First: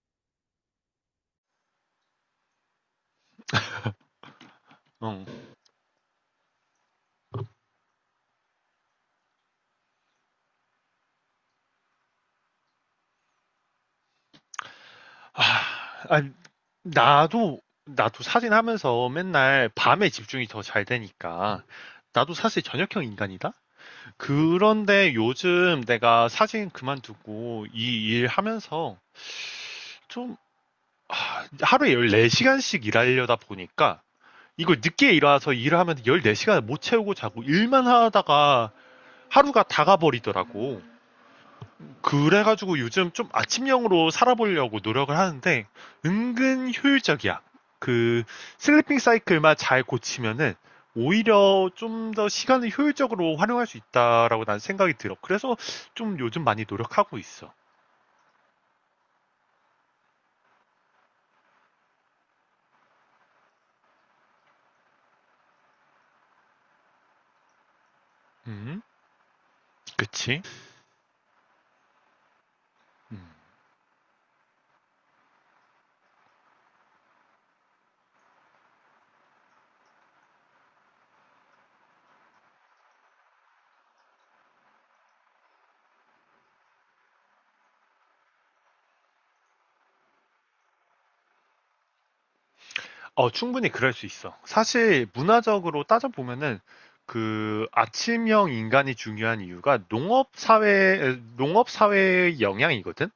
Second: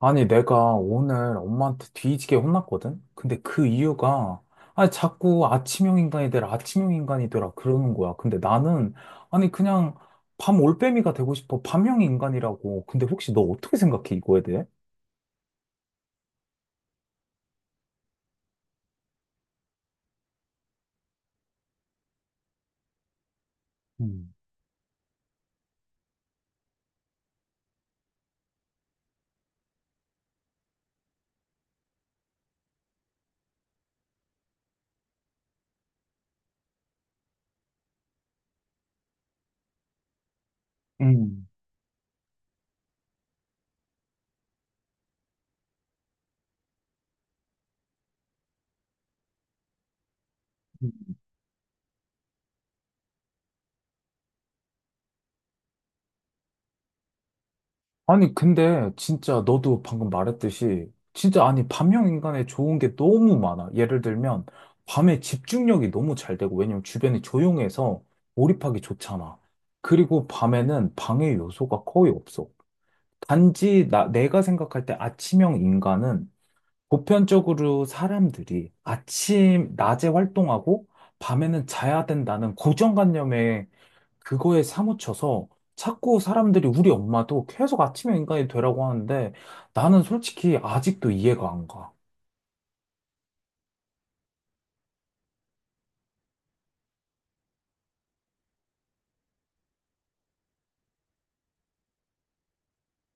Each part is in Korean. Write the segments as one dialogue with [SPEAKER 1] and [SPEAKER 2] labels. [SPEAKER 1] 아니, 내가 오늘 엄마한테 뒤지게 혼났거든? 근데 그 이유가, 아니,
[SPEAKER 2] 응.
[SPEAKER 1] 자꾸 아침형 인간이 되라, 아침형 인간이 되라, 그러는 거야. 근데 나는, 아니, 그냥 밤 올빼미가 되고 싶어. 밤형 인간이라고. 근데 혹시 너 어떻게 생각해, 이거에 대해?
[SPEAKER 2] 아, 나도 사진 하면서 맨날 밤에 집중이 더 잘 되니까. 나도 사실 저녁형 인간이다?
[SPEAKER 1] 음.
[SPEAKER 2] 그런데 요즘 내가 사진 그만두고 이 일 하면서 좀 하루에 14시간씩 일하려다 보니까 이걸 늦게 일어나서 일을 하면 14시간을 못 채우고 자고 일만 하다가 하루가 다 가버리더라고.
[SPEAKER 1] 음.
[SPEAKER 2] 그래가지고 요즘 좀 아침형으로 살아보려고 노력을 하는데 은근 효율적이야. 그 슬리핑 사이클만 잘 고치면은 오히려 좀 더 시간을 효율적으로 활용할 수 있다라고 난 생각이 들어. 그래서 좀 요즘 많이 노력하고 있어.
[SPEAKER 1] 아니, 근데 진짜 너도 방금 말했듯이 진짜 아니, 밤형 인간의 좋은 게 너무 많아. 예를 들면 밤에 집중력이 너무 잘 되고 왜냐면 주변이 조용해서 몰입하기
[SPEAKER 2] 음.
[SPEAKER 1] 좋잖아. 그리고
[SPEAKER 2] 그치?
[SPEAKER 1] 밤에는 방해 요소가 거의 없어.
[SPEAKER 2] 음.
[SPEAKER 1] 단지 나, 내가 생각할 때 아침형 인간은 보편적으로 사람들이 아침, 낮에 활동하고 밤에는 자야 된다는 고정관념에 그거에 사무쳐서 자꾸 사람들이 우리 엄마도 계속 아침형 인간이 되라고 하는데 나는 솔직히 아직도 이해가 안 가.
[SPEAKER 2] 어, 충분히 그럴 수 있어. 사실 문화적으로 따져보면은 그 아침형 인간이 중요한 이유가 농업 사회의 영향이거든?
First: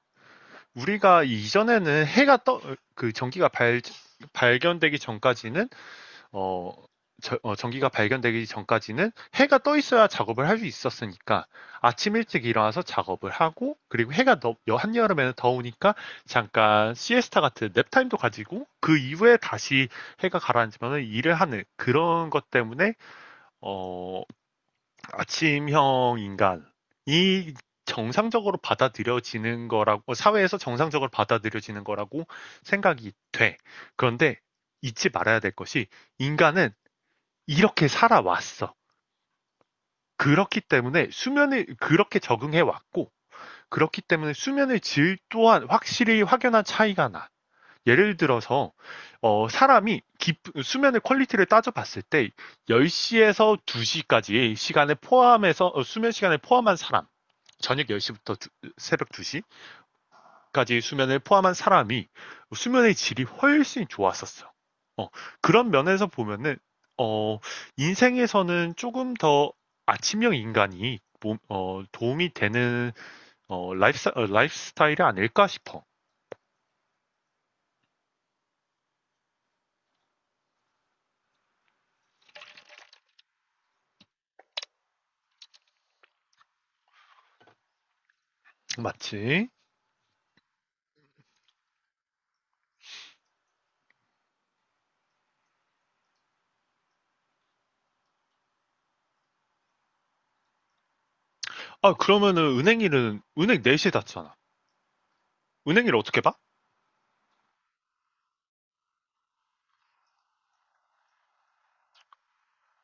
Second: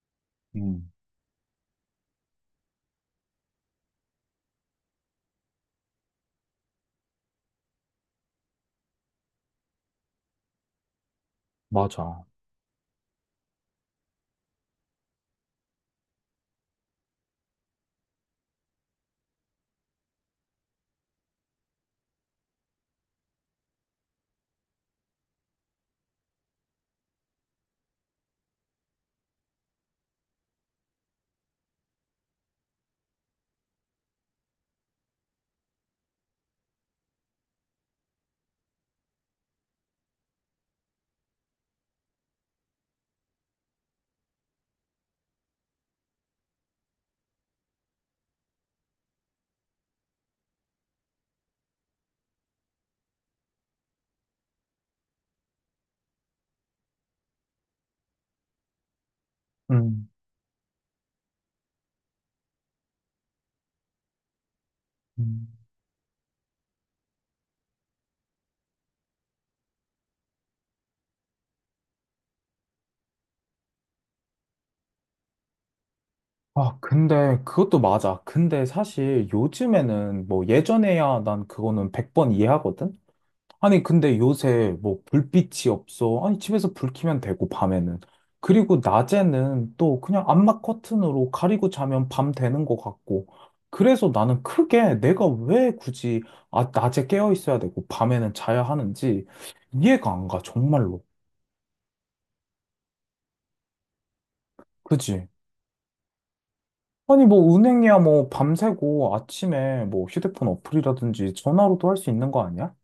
[SPEAKER 1] 음,
[SPEAKER 2] 우리가 이전에는 그 전기가 발견되기 전까지는, 어, 전기가 발견되기 전까지는 해가 떠 있어야 작업을 할 수 있었으니까 아침
[SPEAKER 1] 맞아.
[SPEAKER 2] 일찍 일어나서 작업을 하고 그리고 해가 더 한여름에는 더우니까 잠깐 시에스타 같은 냅타임도 가지고 그 이후에 다시 해가 가라앉으면 일을 하는 그런 것 때문에 어, 아침형 인간이 정상적으로 받아들여지는 거라고 사회에서 정상적으로 받아들여지는 거라고 생각이 돼. 그런데 잊지 말아야 될 것이 인간은 이렇게 살아왔어. 그렇기 때문에 수면을 그렇게 적응해 왔고 그렇기 때문에 수면의 질 또한 확실히 확연한 차이가 나. 예를 들어서 사람이 수면의 퀄리티를 따져봤을 때 10시에서 2시까지의 시간을 포함해서 수면 시간을 포함한 사람 저녁 10시부터 새벽
[SPEAKER 1] 음.
[SPEAKER 2] 2시까지 수면을 포함한 사람이 수면의 질이 훨씬 좋았었어. 어,
[SPEAKER 1] 음,
[SPEAKER 2] 그런 면에서 보면은, 어, 인생에서는 조금 더 아침형 인간이 도움이 되는 라이프스타일이 아닐까 싶어.
[SPEAKER 1] 아, 근데 그것도 맞아. 근데 사실 요즘에는 뭐 예전에야 난 그거는 100번 이해하거든? 아니, 근데 요새 뭐 불빛이 없어. 아니, 집에서 불 켜면 되고, 밤에는. 그리고
[SPEAKER 2] 맞지?
[SPEAKER 1] 낮에는 또 그냥 암막 커튼으로 가리고 자면 밤 되는 것 같고. 그래서 나는 크게 내가 왜 굳이 아, 낮에 깨어 있어야 되고, 밤에는 자야 하는지 이해가 안 가, 정말로.
[SPEAKER 2] 아, 그러면은 은행 일은, 은행 4시에 닫잖아.
[SPEAKER 1] 그지?
[SPEAKER 2] 은행 일 어떻게 봐?
[SPEAKER 1] 아니, 뭐 은행이야 뭐 밤새고 아침에 뭐 휴대폰 어플이라든지 전화로도 할 수 있는 거 아니야?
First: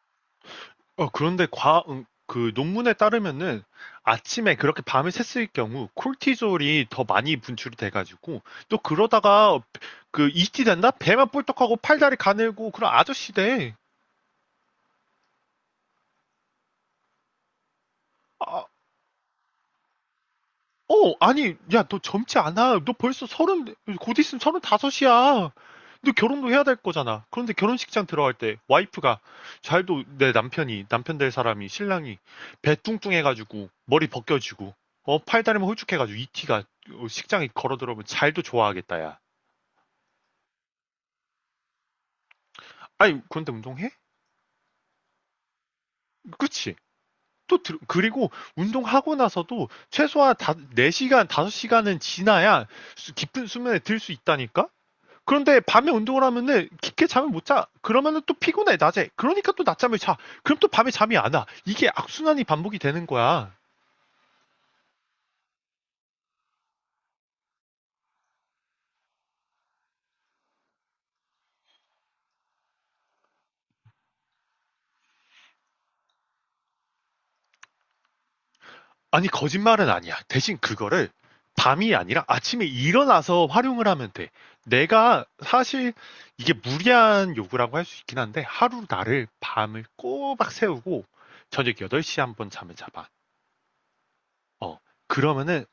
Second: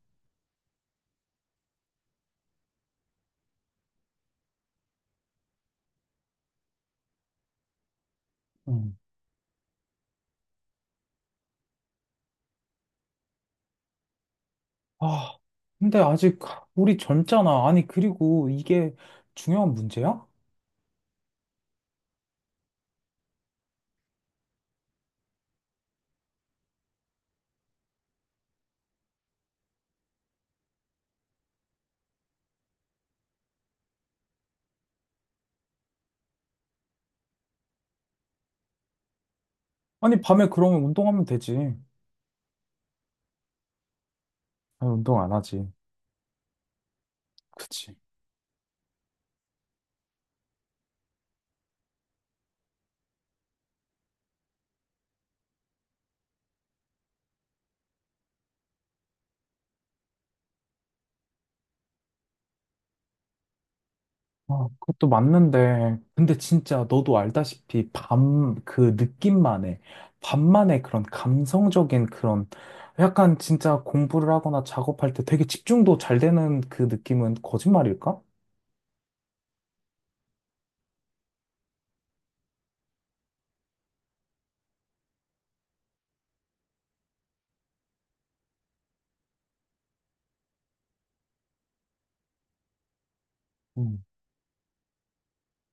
[SPEAKER 2] 그런데 그 논문에 따르면은 아침에 그렇게 밤을 샜을 경우 콜티졸이 더 많이 분출이 돼가지고 또 그러다가 그 이티 된다? 배만 뿔떡하고 팔다리 가늘고 그런 아저씨 돼.
[SPEAKER 1] 아, 근데 아직 우리 젊잖아. 아니, 그리고
[SPEAKER 2] 아,
[SPEAKER 1] 이게 중요한 문제야?
[SPEAKER 2] 아니, 야, 너 젊지 않아. 너 벌써 서른, 곧 있으면 서른 다섯이야. 너 결혼도 해야 될 거잖아. 그런데 결혼식장 들어갈 때 와이프가 잘도 내 남편이 남편 될 사람이 신랑이 배 뚱뚱해가지고 머리 벗겨지고 팔다리만 홀쭉해가지고 이 티가 식장에 걸어 들어오면 잘도 좋아하겠다야.
[SPEAKER 1] 아니, 밤에 그러면 운동하면 되지.
[SPEAKER 2] 아니, 그런데 운동해?
[SPEAKER 1] 아니, 운동 안 하지.
[SPEAKER 2] 그치? 또
[SPEAKER 1] 그치.
[SPEAKER 2] 그리고 운동하고 나서도 최소한 4시간 5시간은 지나야 깊은 수면에 들 수 있다니까? 그런데 밤에 운동을 하면은 깊게 잠을 못 자. 그러면은 또 피곤해, 낮에. 그러니까 또 낮잠을 자. 그럼 또 밤에 잠이 안 와. 이게 악순환이 반복이 되는 거야.
[SPEAKER 1] 아, 그것도 맞는데. 근데 진짜 너도 알다시피 밤 그 느낌만의, 밤만의 그런 감성적인 그런 약간 진짜 공부를 하거나 작업할 때 되게 집중도 잘 되는 그 느낌은 거짓말일까?
[SPEAKER 2] 아니, 거짓말은 아니야. 대신 그거를 밤이 아니라 아침에 일어나서 활용을 하면 돼. 내가 사실 이게 무리한 요구라고 할 수 있긴 한데 하루 나를 밤을 꼬박 세우고 저녁 8시에 한 번 잠을 자봐.
[SPEAKER 1] 음,
[SPEAKER 2] 어. 그러면은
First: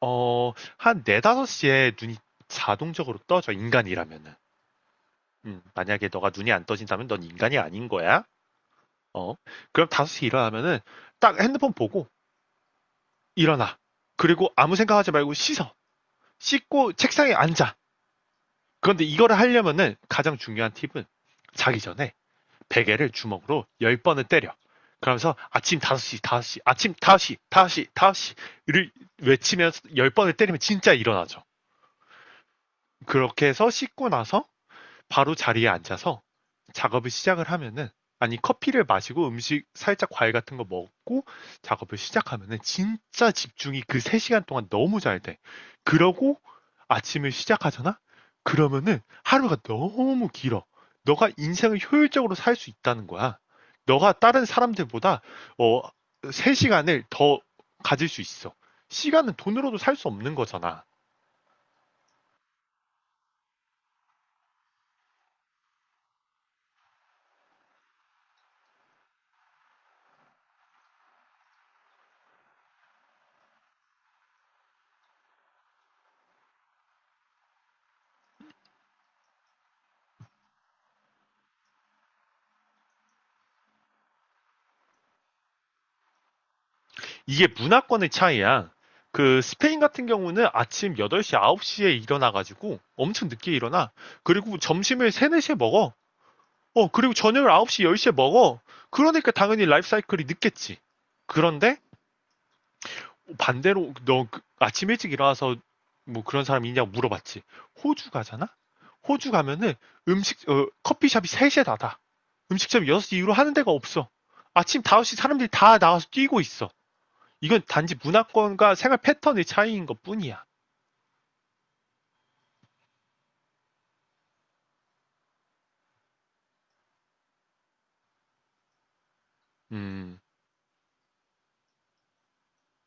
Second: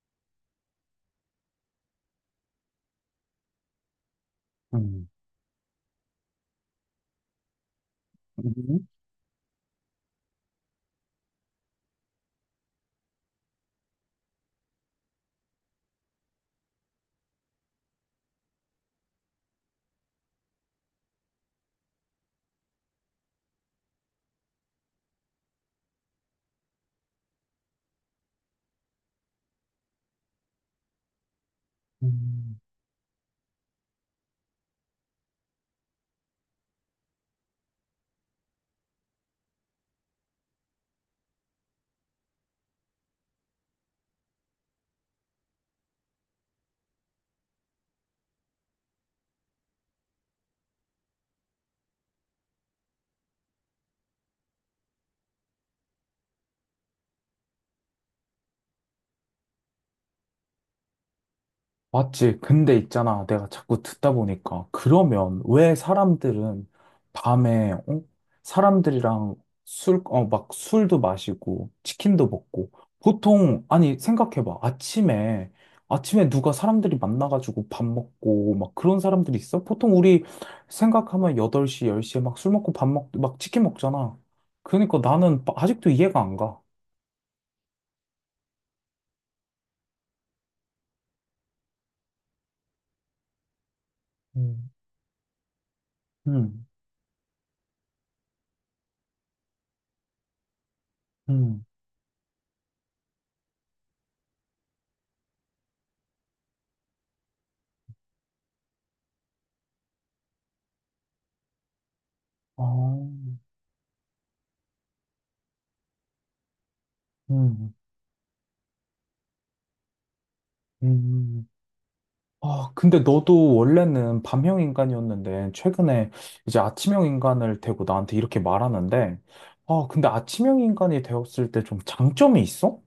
[SPEAKER 2] 어, 한 4, 5시에 눈이 자동적으로 떠져, 인간이라면은.
[SPEAKER 1] 음,
[SPEAKER 2] 만약에 너가 눈이 안 떠진다면 넌 인간이 아닌 거야.
[SPEAKER 1] 음.
[SPEAKER 2] 어. 그럼 5시 일어나면은 딱 핸드폰 보고 일어나. 그리고 아무 생각하지 말고 씻어. 씻고 책상에 앉아. 그런데 이거를 하려면은 가장 중요한 팁은 자기 전에 베개를 주먹으로 10번을 때려. 그러면서 아침 5시, 5시, 아침 5시, 5시, 5시를 외치면서 10번을 때리면 진짜 일어나죠.
[SPEAKER 1] 음.
[SPEAKER 2] 그렇게 해서 씻고 나서 바로 자리에 앉아서 작업을 시작을 하면은 아니 커피를 마시고 음식 살짝 과일 같은 거 먹고 작업을 시작하면은 진짜 집중이 그 3시간 동안 너무 잘 돼. 그러고 아침을 시작하잖아? 그러면은 하루가 너무 길어. 너가 인생을 효율적으로 살 수 있다는 거야. 너가 다른 사람들보다 어 3시간을 더 가질 수 있어. 시간은 돈으로도 살 수 없는 거잖아.
[SPEAKER 1] 맞지. 근데 있잖아. 내가 자꾸 듣다 보니까. 그러면 왜 사람들은 밤에, 어? 사람들이랑 술, 어, 막 술도 마시고, 치킨도 먹고. 보통, 아니, 생각해봐. 아침에, 아침에 누가 사람들이 만나가지고 밥 먹고, 막 그런 사람들이 있어? 보통 우리 생각하면 8시, 10시에 막 술 먹고 밥 먹, 막 치킨 먹잖아. 그러니까 나는 아직도 이해가 안 가.
[SPEAKER 2] 이게 문화권의 차이야. 그 스페인 같은 경우는 아침 8시, 9시에 일어나가지고 엄청 늦게 일어나. 그리고
[SPEAKER 1] 음.
[SPEAKER 2] 점심을 3, 4시에 먹어.
[SPEAKER 1] 음,
[SPEAKER 2] 그리고 저녁을 9시, 10시에 먹어. 그러니까 당연히 라이프 사이클이 늦겠지.
[SPEAKER 1] 음,
[SPEAKER 2] 그런데 반대로 너그 아침 일찍 일어나서 뭐 그런 사람 있냐고 물어봤지. 호주 가잖아? 호주 가면은 커피숍이 3시에 닫아.
[SPEAKER 1] 아,
[SPEAKER 2] 음식점이 6시 이후로 하는 데가 없어. 아침 5시 사람들이 다 나와서 뛰고 있어. 이건
[SPEAKER 1] 음,
[SPEAKER 2] 단지 문화권과 생활 패턴의 차이인 것 뿐이야.
[SPEAKER 1] 음. 아, 근데 너도 원래는 밤형 인간이었는데, 최근에 이제 아침형 인간을 되고 나한테 이렇게 말하는데, 아, 근데
[SPEAKER 2] 음,
[SPEAKER 1] 아침형 인간이 되었을 때 좀 장점이 있어?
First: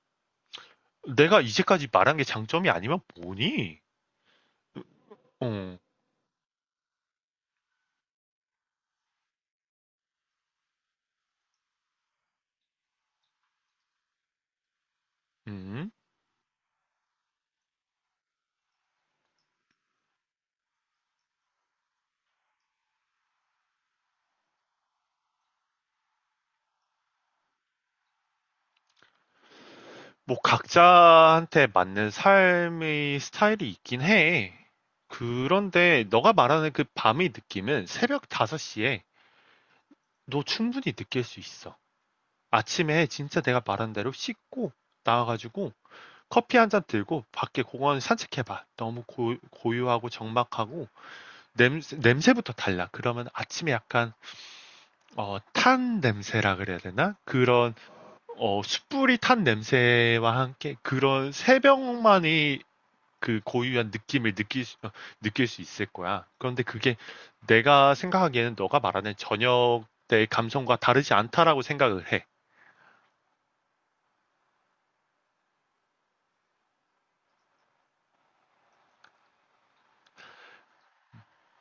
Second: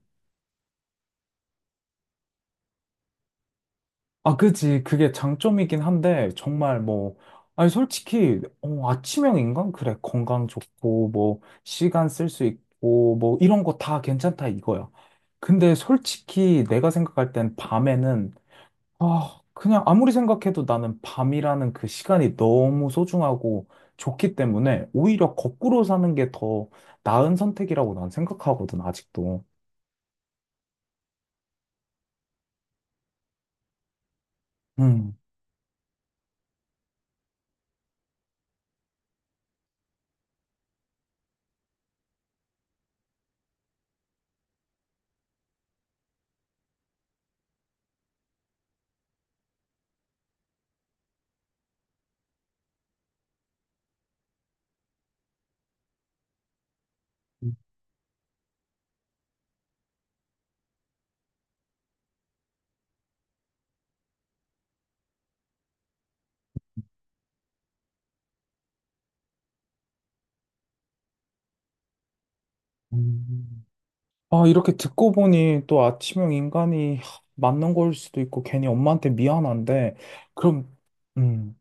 [SPEAKER 2] 내가 이제까지 말한 게 장점이 아니면 뭐니?
[SPEAKER 1] 아, 그지. 그게
[SPEAKER 2] 어,
[SPEAKER 1] 장점이긴 한데, 정말 뭐, 아니, 솔직히, 어, 아침형 인간? 그래. 건강 좋고, 뭐, 시간 쓸 수 있고, 뭐, 이런 거 다 괜찮다 이거야. 근데
[SPEAKER 2] 음.
[SPEAKER 1] 솔직히 내가 생각할 땐 밤에는 아, 그냥 아무리 생각해도 나는 밤이라는 그 시간이 너무 소중하고 좋기 때문에 오히려 거꾸로 사는 게 더 나은 선택이라고 난 생각하거든, 아직도.
[SPEAKER 2] 뭐 각자한테 맞는 삶의 스타일이 있긴 해.
[SPEAKER 1] 음.
[SPEAKER 2] 그런데 너가 말하는 그 밤의 느낌은 새벽 5시에 너 충분히 느낄 수 있어. 아침에 진짜 내가 말한 대로 씻고 나와가지고 커피 한 잔 들고 밖에 공원 산책해봐. 너무 고요하고 적막하고 냄새부터 달라. 그러면 아침에 약간 탄 냄새라 그래야 되나? 그런 숯불이 탄 냄새와 함께 그런 새벽만이 그 고유한 느낌을 느낄 수 있을 거야. 그런데 그게 내가 생각하기에는 너가 말하는 저녁 때의 감성과 다르지 않다라고 생각을 해.
[SPEAKER 1] 음. 아, 이렇게 듣고 보니 또 아침형 인간이 하, 맞는 걸 수도 있고 괜히 엄마한테 미안한데, 그럼, 음,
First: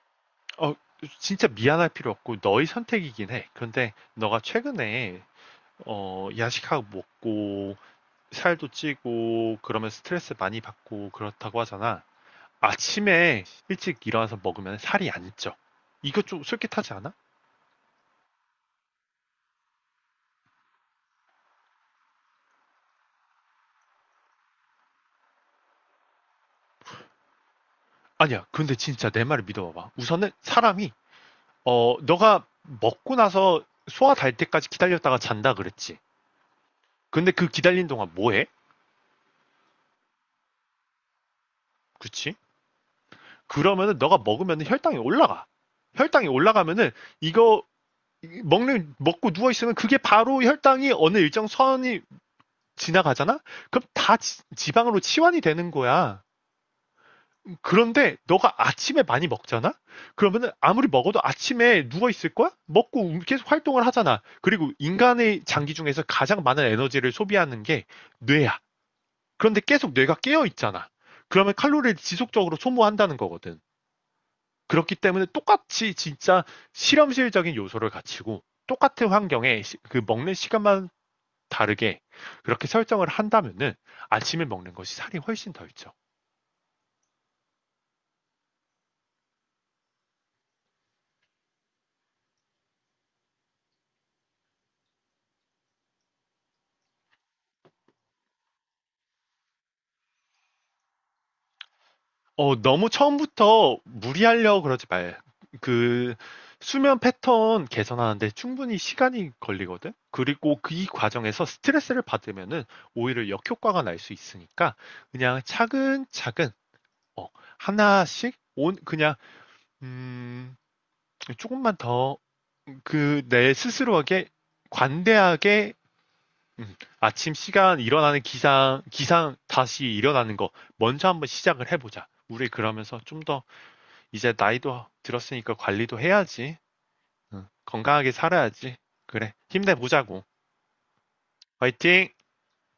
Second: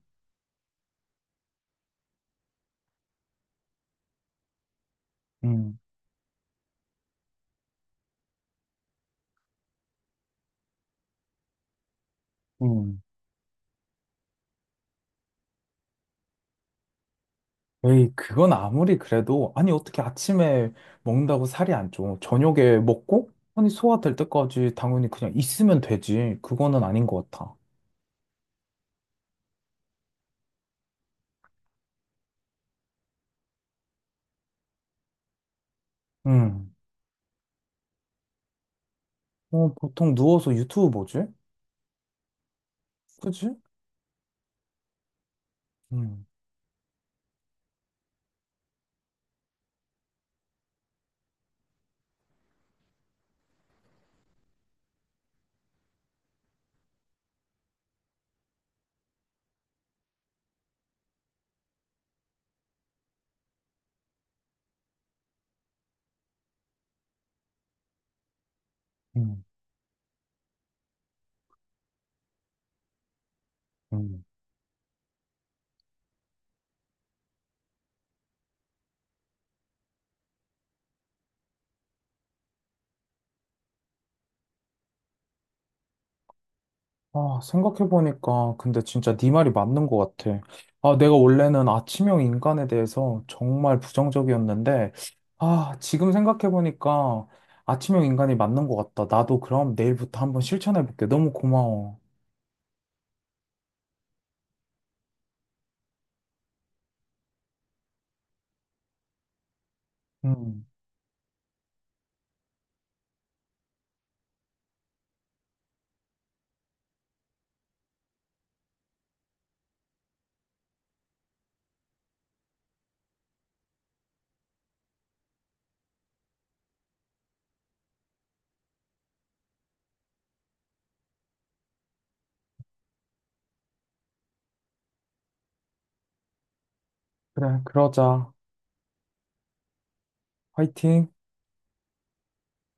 [SPEAKER 2] 어, 진짜 미안할 필요 없고 너의 선택이긴 해. 그런데 너가 최근에
[SPEAKER 1] 음.
[SPEAKER 2] 야식하고 먹고 살도 찌고 그러면 스트레스 많이 받고 그렇다고 하잖아.
[SPEAKER 1] 음.
[SPEAKER 2] 아침에 일찍 일어나서 먹으면 살이 안 쪄. 이거 좀 솔깃하지 않아?
[SPEAKER 1] 에이, 그건 아무리 그래도, 아니, 어떻게 아침에 먹는다고 살이 안 쪄? 저녁에 먹고, 아니, 소화될 때까지 당연히 그냥 있으면 되지. 그거는 아닌 것 같아.
[SPEAKER 2] 아니야. 근데 진짜 내 말을 믿어봐봐. 우선은 사람이 너가 먹고 나서 소화 달 때까지 기다렸다가 잔다 그랬지.
[SPEAKER 1] 음.
[SPEAKER 2] 근데 그 기다린 동안 뭐해?
[SPEAKER 1] 어, 보통 누워서 유튜브 보지?
[SPEAKER 2] 그치?
[SPEAKER 1] 그지?
[SPEAKER 2] 그러면은 너가 먹으면 혈당이 올라가.
[SPEAKER 1] 음,
[SPEAKER 2] 혈당이 올라가면은 이거 먹는 먹고 누워 있으면 그게 바로 혈당이 어느 일정 선이 지나가잖아? 그럼 다 지방으로 치환이 되는 거야. 그런데 너가 아침에 많이 먹잖아? 그러면은 아무리 먹어도 아침에 누워 있을 거야? 먹고 계속 활동을 하잖아. 그리고 인간의 장기 중에서 가장 많은 에너지를 소비하는 게 뇌야.
[SPEAKER 1] 음,
[SPEAKER 2] 그런데 계속 뇌가 깨어 있잖아. 그러면 칼로리를 지속적으로 소모한다는 거거든.
[SPEAKER 1] 음.
[SPEAKER 2] 그렇기 때문에 똑같이 진짜 실험실적인 요소를 갖추고 똑같은 환경에 그 먹는 시간만 다르게 그렇게 설정을 한다면은 아침에 먹는 것이 살이 훨씬 덜 쪄.
[SPEAKER 1] 아, 생각해보니까, 근데 진짜 네 말이 맞는 것 같아. 아, 내가 원래는 아침형 인간에 대해서 정말 부정적이었는데, 아, 지금 생각해보니까 아침형 인간이 맞는 것 같다. 나도 그럼 내일부터 한번 실천해볼게. 너무 고마워.
[SPEAKER 2] 어, 너무 처음부터 무리하려고 그러지 말. 그 수면 패턴 개선하는데 충분히 시간이 걸리거든. 그리고
[SPEAKER 1] 음,
[SPEAKER 2] 그 이 과정에서 스트레스를 받으면은 오히려 역효과가 날 수 있으니까 그냥 차근차근 어, 하나씩 온 그냥 음, 조금만 더 그 내 스스로에게 관대하게 아침 시간 일어나는 기상 다시 일어나는 거 먼저 한번 시작을 해보자. 우리 그러면서 좀 더 이제 나이도 들었으니까 관리도 해야지. 응,
[SPEAKER 1] 그래,
[SPEAKER 2] 건강하게
[SPEAKER 1] 그러자.
[SPEAKER 2] 살아야지. 그래, 힘내보자고.
[SPEAKER 1] 화이팅.
[SPEAKER 2] 화이팅!